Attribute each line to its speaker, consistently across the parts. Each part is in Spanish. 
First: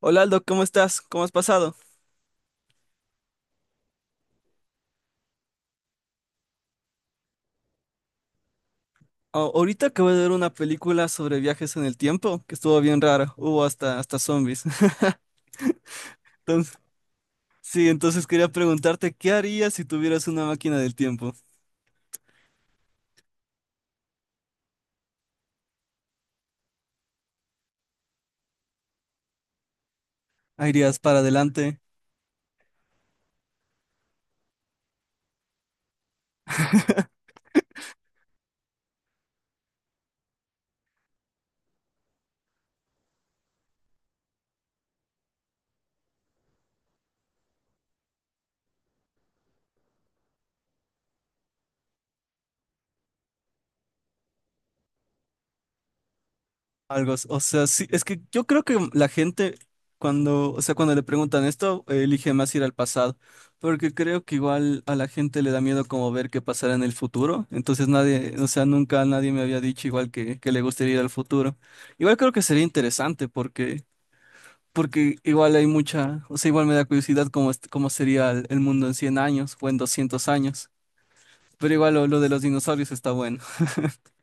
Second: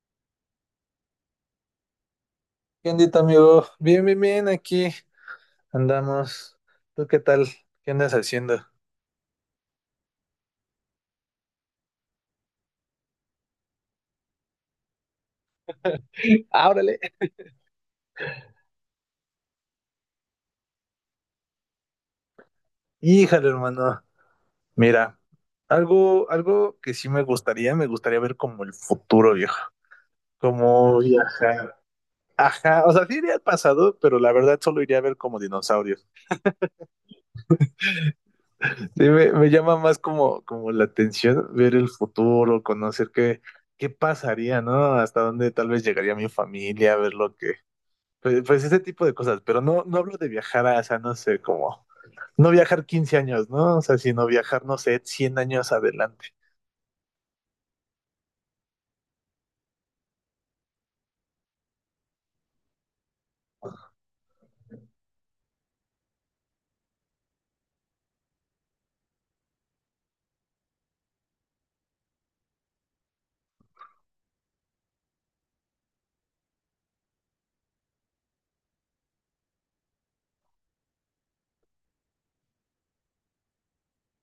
Speaker 1: Hola, Aldo, ¿cómo estás? ¿Cómo has pasado?
Speaker 2: ¿Qué ondita, amigo? Bien, bien, bien, aquí andamos. ¿Tú qué tal? ¿Qué andas haciendo?
Speaker 1: Ahorita acabo de ver una película sobre viajes en el tiempo que estuvo bien rara. Hubo hasta zombies.
Speaker 2: Ah,
Speaker 1: Entonces,
Speaker 2: órale.
Speaker 1: sí, entonces, quería preguntarte, ¿qué harías si tuvieras una máquina del tiempo?
Speaker 2: Híjale, hermano. Mira, algo que sí me gustaría ver como el futuro, viejo.
Speaker 1: ¿Ah, irías
Speaker 2: Como
Speaker 1: para
Speaker 2: viajar.
Speaker 1: adelante?
Speaker 2: Ajá, o sea, sí iría al pasado, pero la verdad solo iría a ver como dinosaurios. Sí, me llama más como, como la atención ver el futuro, conocer qué, qué pasaría, ¿no? Hasta dónde tal vez llegaría mi familia, ver lo que pues, pues ese tipo de cosas, pero no hablo de viajar a, o sea, no sé, como no viajar 15 años, ¿no? O sea, sino viajar, no sé, 100 años adelante.
Speaker 1: Algo, o sea, sí, es que yo creo que la gente cuando, o sea, cuando le preguntan esto, elige más ir al pasado, porque creo que igual a la gente le da miedo como ver qué pasará en el futuro, entonces nadie, o sea, nunca nadie me había dicho igual que le gustaría ir al futuro. Igual creo que sería interesante porque igual hay mucha, o sea, igual me da curiosidad cómo sería el mundo en 100 años o en 200 años, pero igual lo de los dinosaurios está bueno.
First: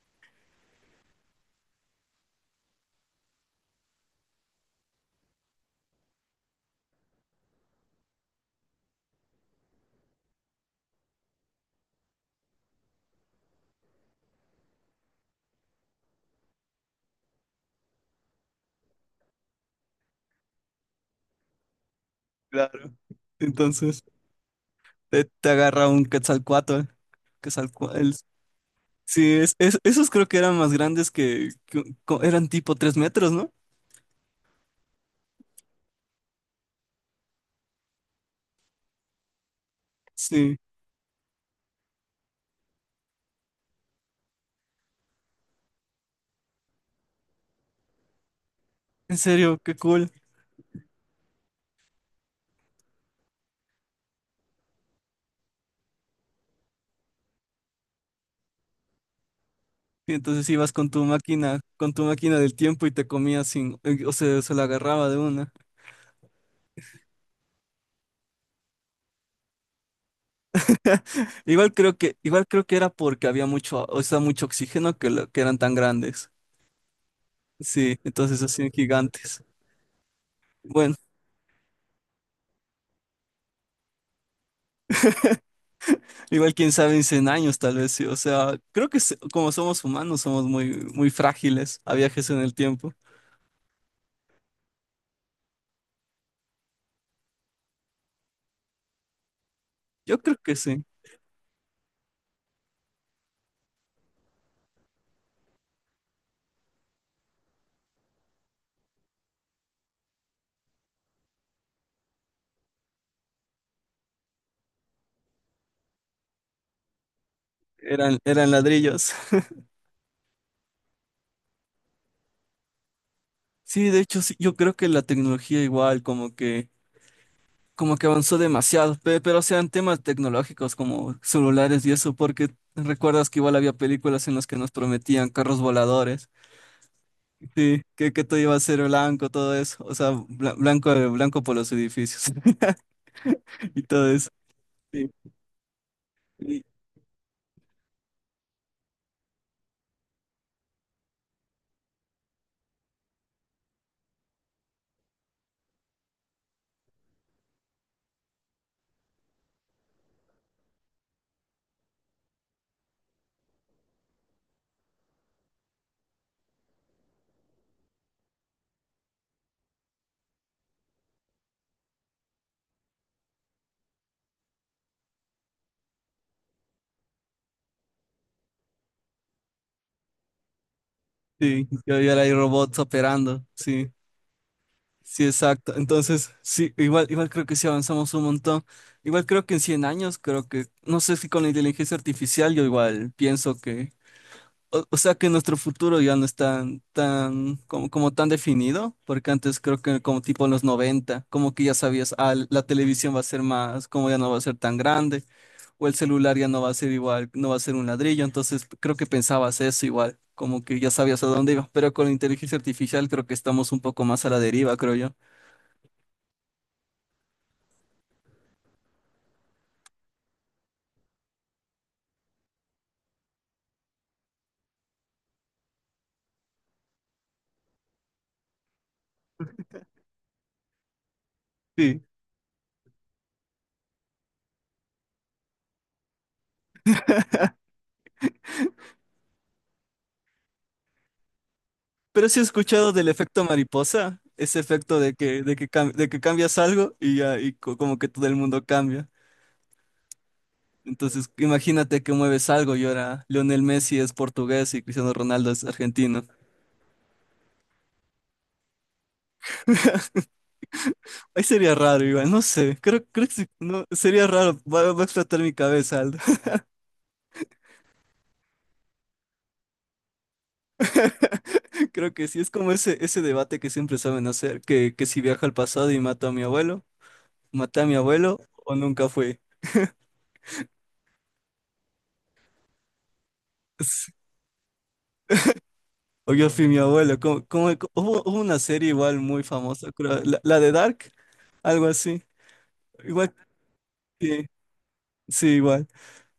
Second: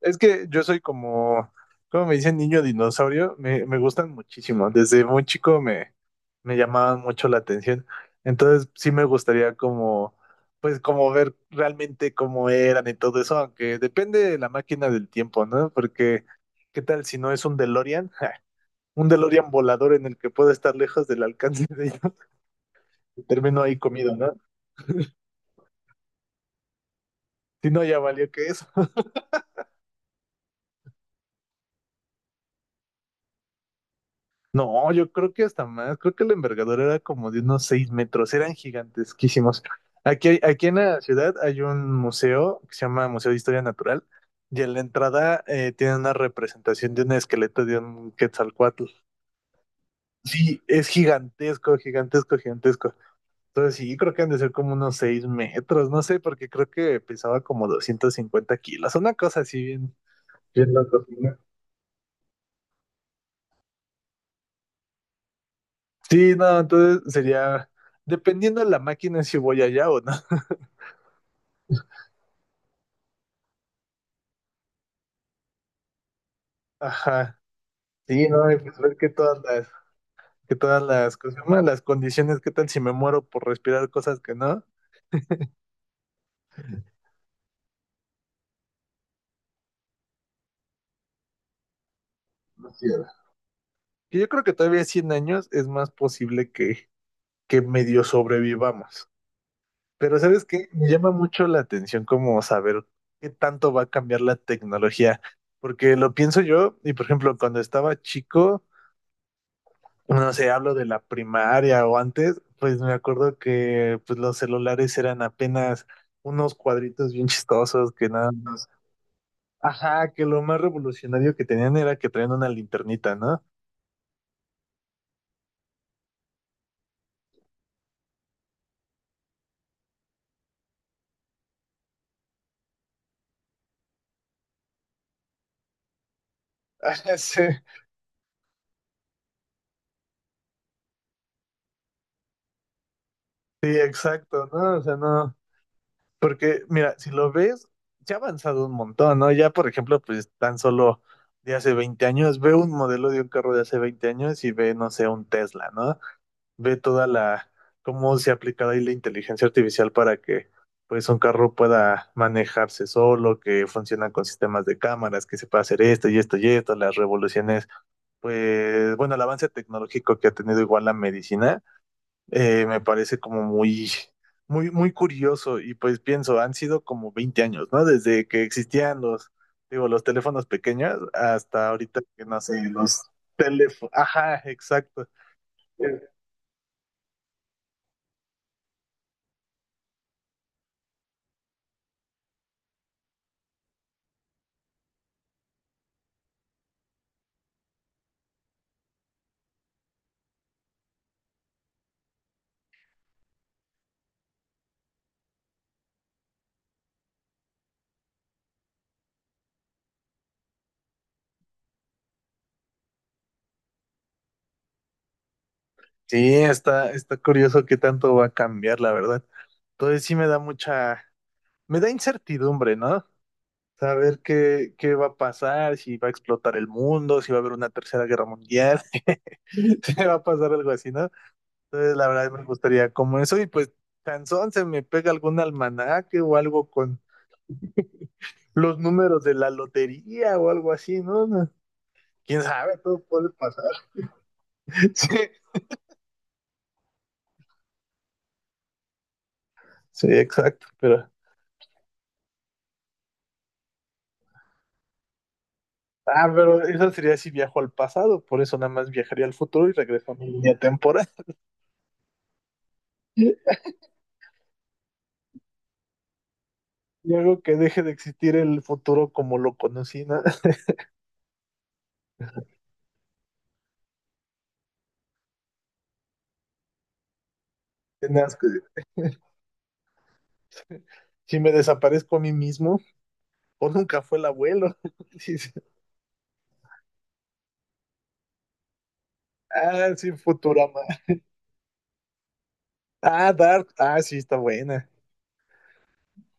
Speaker 2: Es que yo soy como, como me dicen, niño dinosaurio, me gustan muchísimo. Desde muy chico me llamaban mucho la atención. Entonces sí me gustaría como, pues como ver realmente cómo eran y todo eso, aunque depende de la máquina del tiempo, ¿no? Porque, ¿qué tal si no es un DeLorean? Un DeLorean volador en el que puedo estar lejos del alcance de ellos.
Speaker 1: Claro.
Speaker 2: Terminó ahí
Speaker 1: Entonces...
Speaker 2: comido, ¿no?
Speaker 1: Te agarra un quetzalcoatl, ¿eh?
Speaker 2: Si no, ya
Speaker 1: Quetzalcoatl.
Speaker 2: valió que eso.
Speaker 1: Sí, esos creo que eran más grandes que eran tipo 3 metros, ¿no?
Speaker 2: No, yo creo que hasta más, creo que la envergadura era como de unos 6 metros, eran gigantesquísimos. Aquí,
Speaker 1: Sí,
Speaker 2: aquí en la ciudad hay un museo que se llama Museo de Historia Natural, y en la entrada tiene una representación de un esqueleto de un Quetzalcóatl.
Speaker 1: en serio, qué cool.
Speaker 2: Sí, es gigantesco, gigantesco, gigantesco. Entonces sí, creo que han de ser como unos 6 metros, no sé, porque creo que pesaba como 250 kilos, una cosa así bien,
Speaker 1: Y entonces ibas
Speaker 2: bien loco, ¿no?
Speaker 1: con tu máquina del tiempo y te comías sin, o sea, se la agarraba de una.
Speaker 2: Sí, no, entonces sería, dependiendo de la máquina, si voy allá o no.
Speaker 1: Igual creo que era porque había mucho, o sea, mucho oxígeno que eran tan grandes.
Speaker 2: Ajá,
Speaker 1: Sí,
Speaker 2: sí,
Speaker 1: entonces
Speaker 2: no, y
Speaker 1: hacían
Speaker 2: pues ver
Speaker 1: gigantes.
Speaker 2: que todas
Speaker 1: Bueno.
Speaker 2: las cosas, bueno, las condiciones, qué tal si me muero por respirar cosas que no.
Speaker 1: Igual quién sabe, en 100 años tal vez sí, o sea, como somos humanos somos muy frágiles a viajes en el
Speaker 2: No
Speaker 1: tiempo.
Speaker 2: quiero. Que Yo creo que todavía 100 años es más posible que medio sobrevivamos.
Speaker 1: Yo
Speaker 2: Pero
Speaker 1: creo
Speaker 2: ¿sabes
Speaker 1: que
Speaker 2: qué?
Speaker 1: sí,
Speaker 2: Me llama mucho la atención como saber qué tanto va a cambiar la tecnología. Porque lo pienso yo, y por ejemplo, cuando estaba chico, no sé, hablo de la primaria o antes, pues me acuerdo que pues los celulares eran apenas unos cuadritos bien chistosos que
Speaker 1: eran,
Speaker 2: nada
Speaker 1: eran
Speaker 2: más.
Speaker 1: ladrillos.
Speaker 2: Ajá, que lo más revolucionario que tenían era que traían una linternita, ¿no?
Speaker 1: Sí, de hecho sí, yo creo que la tecnología igual como que avanzó demasiado, pero sean temas tecnológicos como celulares y eso, porque recuerdas que igual había películas en las que nos prometían carros voladores,
Speaker 2: Ajá, sí,
Speaker 1: sí, que todo iba a ser blanco, todo eso, o sea, blanco por los edificios.
Speaker 2: sí,
Speaker 1: Y todo eso.
Speaker 2: exacto, ¿no? O sea, no, porque
Speaker 1: Sí.
Speaker 2: mira, si lo ves, ya ha avanzado un montón, ¿no? Ya, por ejemplo, pues tan solo de hace 20 años, ve un modelo de un carro de hace 20 años y ve, no sé, un Tesla, ¿no? Ve toda la, cómo se ha aplicado ahí la inteligencia artificial para que pues un carro pueda manejarse solo, que funciona con sistemas de cámaras, que se pueda hacer esto y esto y esto, las revoluciones, pues bueno, el avance tecnológico que ha tenido igual la medicina, me parece como muy, muy, muy curioso y pues pienso, han sido como 20 años, ¿no? Desde que existían los, digo, los teléfonos pequeños
Speaker 1: Sí,
Speaker 2: hasta
Speaker 1: ya
Speaker 2: ahorita
Speaker 1: ya
Speaker 2: que
Speaker 1: hay
Speaker 2: no sé,
Speaker 1: robots
Speaker 2: los
Speaker 1: operando, sí,
Speaker 2: teléfonos, ajá, exacto.
Speaker 1: sí, exacto. Entonces, sí, igual creo que sí avanzamos un montón. Igual creo que en 100 años, creo que, no sé si con la inteligencia artificial, yo igual pienso que o sea que nuestro futuro ya no es tan, tan, como, como tan definido, porque antes creo que como tipo en los 90 como que ya sabías, ah, la televisión va a ser más, como ya no va a ser tan grande, o el celular ya no va a ser igual, no va a ser un ladrillo, entonces creo que pensabas eso igual, como que ya sabías a dónde iba, pero con la inteligencia artificial creo que estamos un poco más a la deriva, creo yo.
Speaker 2: Sí, está, está curioso qué tanto va a cambiar, la verdad. Entonces sí me da mucha, me da incertidumbre, ¿no? Saber qué, qué va a pasar, si va a explotar el mundo, si va a haber una tercera guerra mundial, si va a pasar algo así, ¿no? Entonces
Speaker 1: Sí.
Speaker 2: la verdad me gustaría como eso y pues cansón se me pega algún almanaque o algo con los números de la lotería o algo así, ¿no? No,
Speaker 1: Pero sí
Speaker 2: ¿quién
Speaker 1: he
Speaker 2: sabe?
Speaker 1: escuchado
Speaker 2: Todo
Speaker 1: del
Speaker 2: puede
Speaker 1: efecto
Speaker 2: pasar.
Speaker 1: mariposa, ese efecto
Speaker 2: Sí,
Speaker 1: de que cambias algo y ya, y como que todo el mundo cambia.
Speaker 2: sí, exacto, pero
Speaker 1: Entonces, imagínate que mueves algo y ahora Lionel Messi es portugués y Cristiano Ronaldo es argentino.
Speaker 2: ah, pero eso sería si viajo al pasado, por eso nada más viajaría al futuro y regreso a mi línea temporal.
Speaker 1: Ahí sería raro, igual, no sé, creo que sí, no, sería raro, va, va a explotar mi cabeza, Aldo.
Speaker 2: Y hago que deje de existir el futuro como lo conocí, ¿no?
Speaker 1: Creo que sí, es como ese debate que siempre saben hacer, que si viajo al pasado y mato a mi abuelo, maté a mi
Speaker 2: Nada más
Speaker 1: abuelo
Speaker 2: que
Speaker 1: o nunca fui.
Speaker 2: si me desaparezco a mí mismo, o nunca fue el abuelo. Dice,
Speaker 1: O yo fui mi abuelo, hubo una serie igual muy famosa,
Speaker 2: ah, sí,
Speaker 1: creo, la de
Speaker 2: Futurama.
Speaker 1: Dark, algo así,
Speaker 2: Ah,
Speaker 1: igual,
Speaker 2: Dark. Ah, sí, está
Speaker 1: sí,
Speaker 2: buena.
Speaker 1: sí, igual.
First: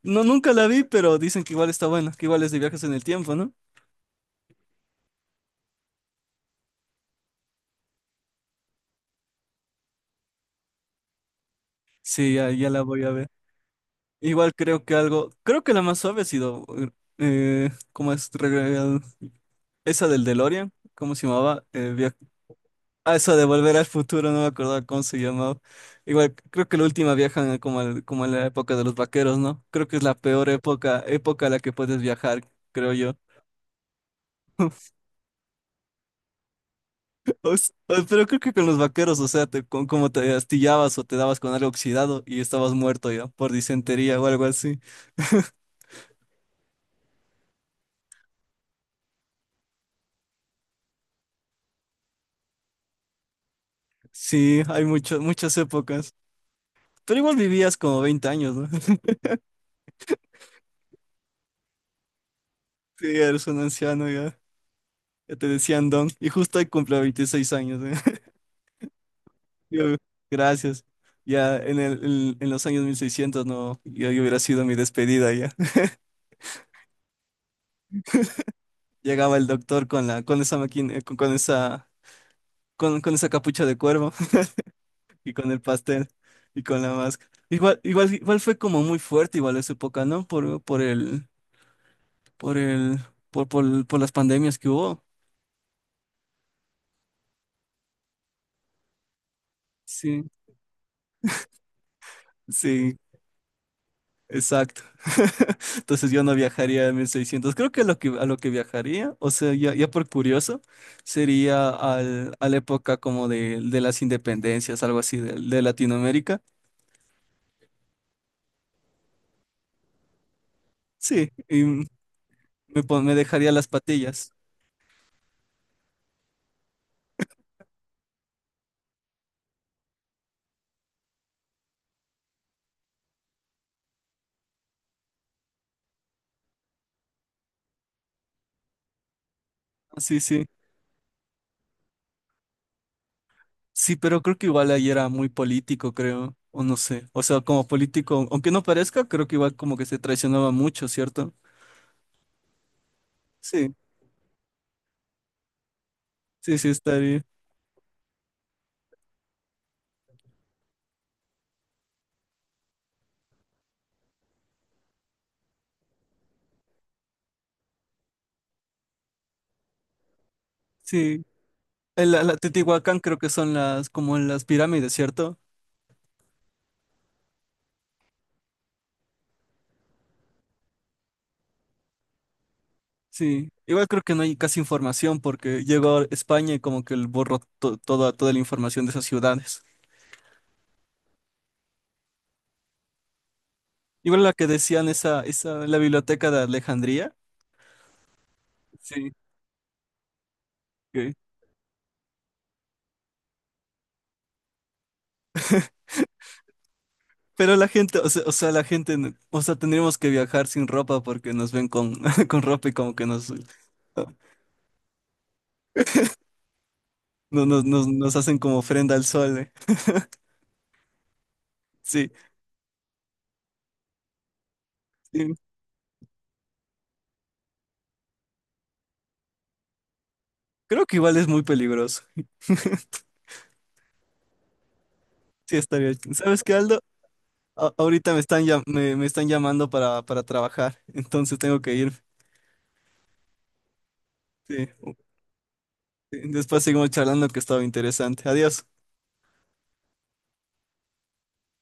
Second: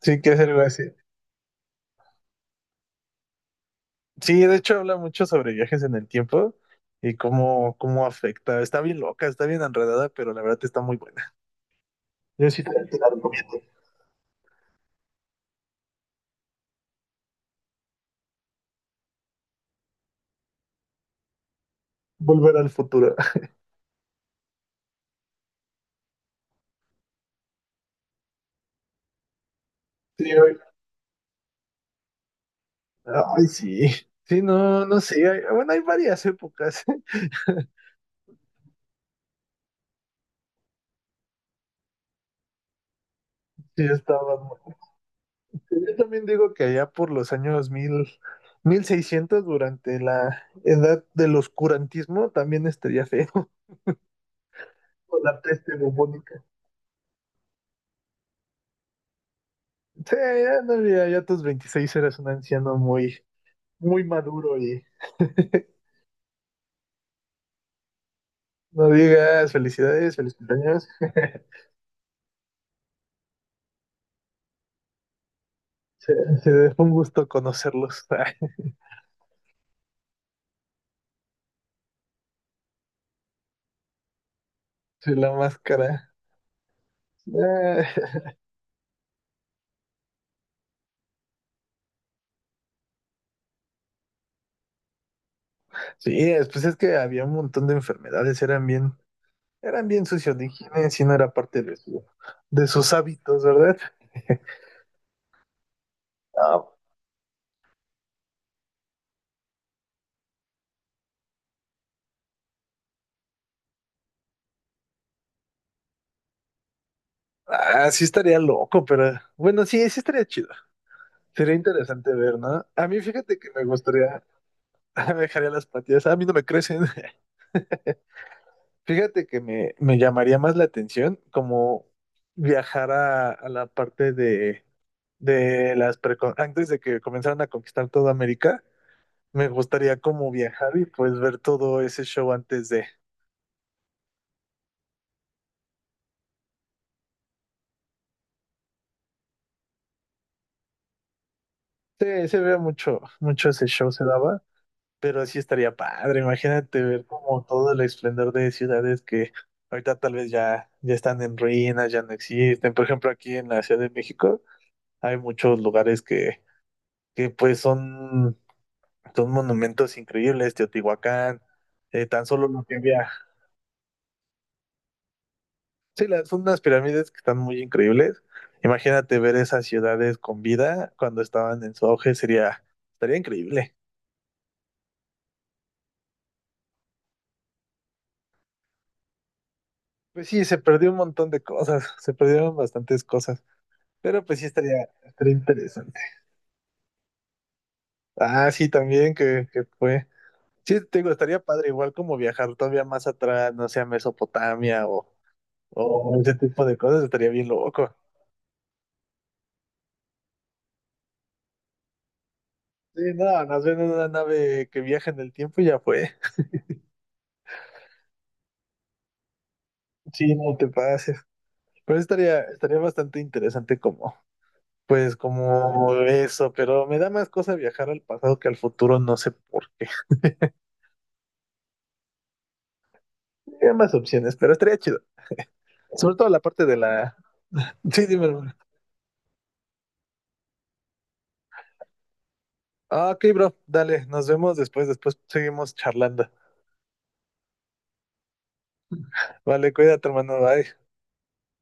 Speaker 2: Sí,
Speaker 1: No,
Speaker 2: que es
Speaker 1: nunca
Speaker 2: algo
Speaker 1: la
Speaker 2: así.
Speaker 1: vi, pero dicen que igual está buena, que igual es de viajes en el tiempo, ¿no?
Speaker 2: Sí, de hecho habla mucho sobre viajes en el tiempo y cómo, cómo afecta. Está bien loca, está bien enredada, pero la verdad está muy buena.
Speaker 1: Sí,
Speaker 2: Yo
Speaker 1: ya,
Speaker 2: sí
Speaker 1: ya
Speaker 2: te
Speaker 1: la
Speaker 2: te
Speaker 1: voy a
Speaker 2: la
Speaker 1: ver.
Speaker 2: recomiendo.
Speaker 1: Igual creo que algo, creo que la más suave ha sido, ¿cómo es? Esa del DeLorean, ¿cómo se llamaba?
Speaker 2: Volver al
Speaker 1: Ah,
Speaker 2: futuro.
Speaker 1: esa de Volver al Futuro, no me acordaba cómo se llamaba. Igual creo que la última viajan como, como en la época de los vaqueros, ¿no? Creo que es la
Speaker 2: Sí,
Speaker 1: peor época, época a la que puedes viajar, creo yo.
Speaker 2: ay, sí. Sí, no, no sé. Bueno, hay varias épocas.
Speaker 1: Pero creo que con los vaqueros, o sea, te, con, como te astillabas o te dabas con algo oxidado y estabas muerto ya por
Speaker 2: Sí,
Speaker 1: disentería o
Speaker 2: estaban.
Speaker 1: algo así.
Speaker 2: Yo también digo que allá por los años 1600 durante la edad del oscurantismo, también estaría feo.
Speaker 1: Sí, hay
Speaker 2: O
Speaker 1: mucho,
Speaker 2: la
Speaker 1: muchas
Speaker 2: peste
Speaker 1: épocas.
Speaker 2: bubónica.
Speaker 1: Pero igual vivías como 20 años, ¿no?
Speaker 2: Sí, ya, no, ya, ya a tus 26 eras un anciano
Speaker 1: Sí,
Speaker 2: muy,
Speaker 1: eres un
Speaker 2: muy
Speaker 1: anciano ya.
Speaker 2: maduro y
Speaker 1: Ya te decían don. Y justo hoy cumple 26 años, ¿eh?
Speaker 2: no digas
Speaker 1: Yo-
Speaker 2: felicidades, feliz
Speaker 1: Gracias.
Speaker 2: cumpleaños.
Speaker 1: Ya en los años 1600, no, yo hubiera sido mi despedida ya.
Speaker 2: Se, se fue un gusto conocerlos. Ay,
Speaker 1: Llegaba el doctor con la, con esa máquina, con esa, con esa capucha de cuervo.
Speaker 2: sí, la
Speaker 1: Y con el pastel
Speaker 2: máscara.
Speaker 1: y con la máscara. Igual, igual,
Speaker 2: Ah,
Speaker 1: igual fue como muy fuerte, igual esa época, ¿no? Por el, por el, por las pandemias que hubo.
Speaker 2: sí, pues es que había un montón de enfermedades, eran bien
Speaker 1: Sí,
Speaker 2: sucios de higiene, si no era parte de su, de sus
Speaker 1: sí,
Speaker 2: hábitos, ¿verdad?
Speaker 1: exacto. Entonces yo no
Speaker 2: Ah,
Speaker 1: viajaría a 1600. Creo que a lo que viajaría, o sea, ya por curioso, sería a la época como de las independencias, algo así de Latinoamérica.
Speaker 2: ah, sí estaría loco, pero bueno, sí, sí estaría chido.
Speaker 1: Sí,
Speaker 2: Sería
Speaker 1: y
Speaker 2: interesante ver, ¿no?
Speaker 1: me,
Speaker 2: A mí
Speaker 1: me
Speaker 2: fíjate que
Speaker 1: dejaría
Speaker 2: me
Speaker 1: las
Speaker 2: gustaría,
Speaker 1: patillas.
Speaker 2: me dejaría las patillas, a mí no me crecen. Fíjate que me llamaría más la atención como viajar a la parte de las antes de que comenzaran a conquistar toda América. Me gustaría
Speaker 1: Sí,
Speaker 2: como
Speaker 1: sí.
Speaker 2: viajar y pues ver todo ese show antes de...
Speaker 1: Sí, pero creo que igual ahí era muy político, creo, o no sé. O sea, como político, aunque no parezca, creo que igual como que se traicionaba mucho, ¿cierto?
Speaker 2: Sí, se ve mucho, mucho ese
Speaker 1: Sí,
Speaker 2: show se daba, pero sí estaría padre.
Speaker 1: sí,
Speaker 2: Imagínate ver
Speaker 1: estaría.
Speaker 2: como todo el esplendor de ciudades que ahorita tal vez ya, ya están en ruinas, ya no existen. Por ejemplo, aquí en la Ciudad de México hay muchos lugares que pues son, son monumentos increíbles,
Speaker 1: Sí,
Speaker 2: Teotihuacán,
Speaker 1: en la,
Speaker 2: tan
Speaker 1: la
Speaker 2: solo lo que
Speaker 1: Teotihuacán
Speaker 2: había.
Speaker 1: creo que son las, como en las pirámides, ¿cierto?
Speaker 2: Sí, son unas pirámides que están muy increíbles. Imagínate ver esas ciudades con vida cuando estaban en su auge, sería, estaría
Speaker 1: Sí,
Speaker 2: increíble.
Speaker 1: igual creo que no hay casi información porque llegó a España y como que el borró toda, toda la información de esas ciudades.
Speaker 2: Pues sí, se perdió un montón de cosas, se perdieron bastantes cosas,
Speaker 1: Igual
Speaker 2: pero
Speaker 1: la
Speaker 2: pues sí
Speaker 1: que
Speaker 2: estaría,
Speaker 1: decían esa,
Speaker 2: estaría
Speaker 1: esa, la
Speaker 2: interesante.
Speaker 1: biblioteca de Alejandría.
Speaker 2: Ah, sí,
Speaker 1: Sí.
Speaker 2: también que fue. Sí, te digo,
Speaker 1: Ok.
Speaker 2: estaría padre, igual como viajar todavía más atrás, no sé, a Mesopotamia o ese tipo de cosas, estaría bien
Speaker 1: Pero la
Speaker 2: loco.
Speaker 1: gente, o sea, la gente, tendríamos que viajar sin ropa porque nos ven con, con ropa y como
Speaker 2: Sí,
Speaker 1: que nos,
Speaker 2: no, nos ven en una nave que viaja en el tiempo y ya fue.
Speaker 1: nos hacen como ofrenda al sol, eh.
Speaker 2: Sí, no te pases. Pero sí
Speaker 1: Sí,
Speaker 2: estaría, estaría bastante interesante como, pues,
Speaker 1: sí.
Speaker 2: como eso, pero me da más cosa viajar al pasado que al futuro, no sé por qué.
Speaker 1: Creo que igual es muy peligroso.
Speaker 2: Hay más opciones, pero estaría chido.
Speaker 1: Sí, estaría.
Speaker 2: Sobre todo la
Speaker 1: ¿Sabes qué,
Speaker 2: parte de
Speaker 1: Aldo?
Speaker 2: la... Sí,
Speaker 1: Ahorita me
Speaker 2: dime,
Speaker 1: están,
Speaker 2: hermano.
Speaker 1: me están llamando para trabajar, entonces tengo que ir.
Speaker 2: Ah, ok, bro, dale, nos vemos
Speaker 1: Sí.
Speaker 2: después, después seguimos
Speaker 1: Sí.
Speaker 2: charlando.
Speaker 1: Después seguimos charlando, que estaba interesante. Adiós.
Speaker 2: Vale, cuídate, hermano, bye.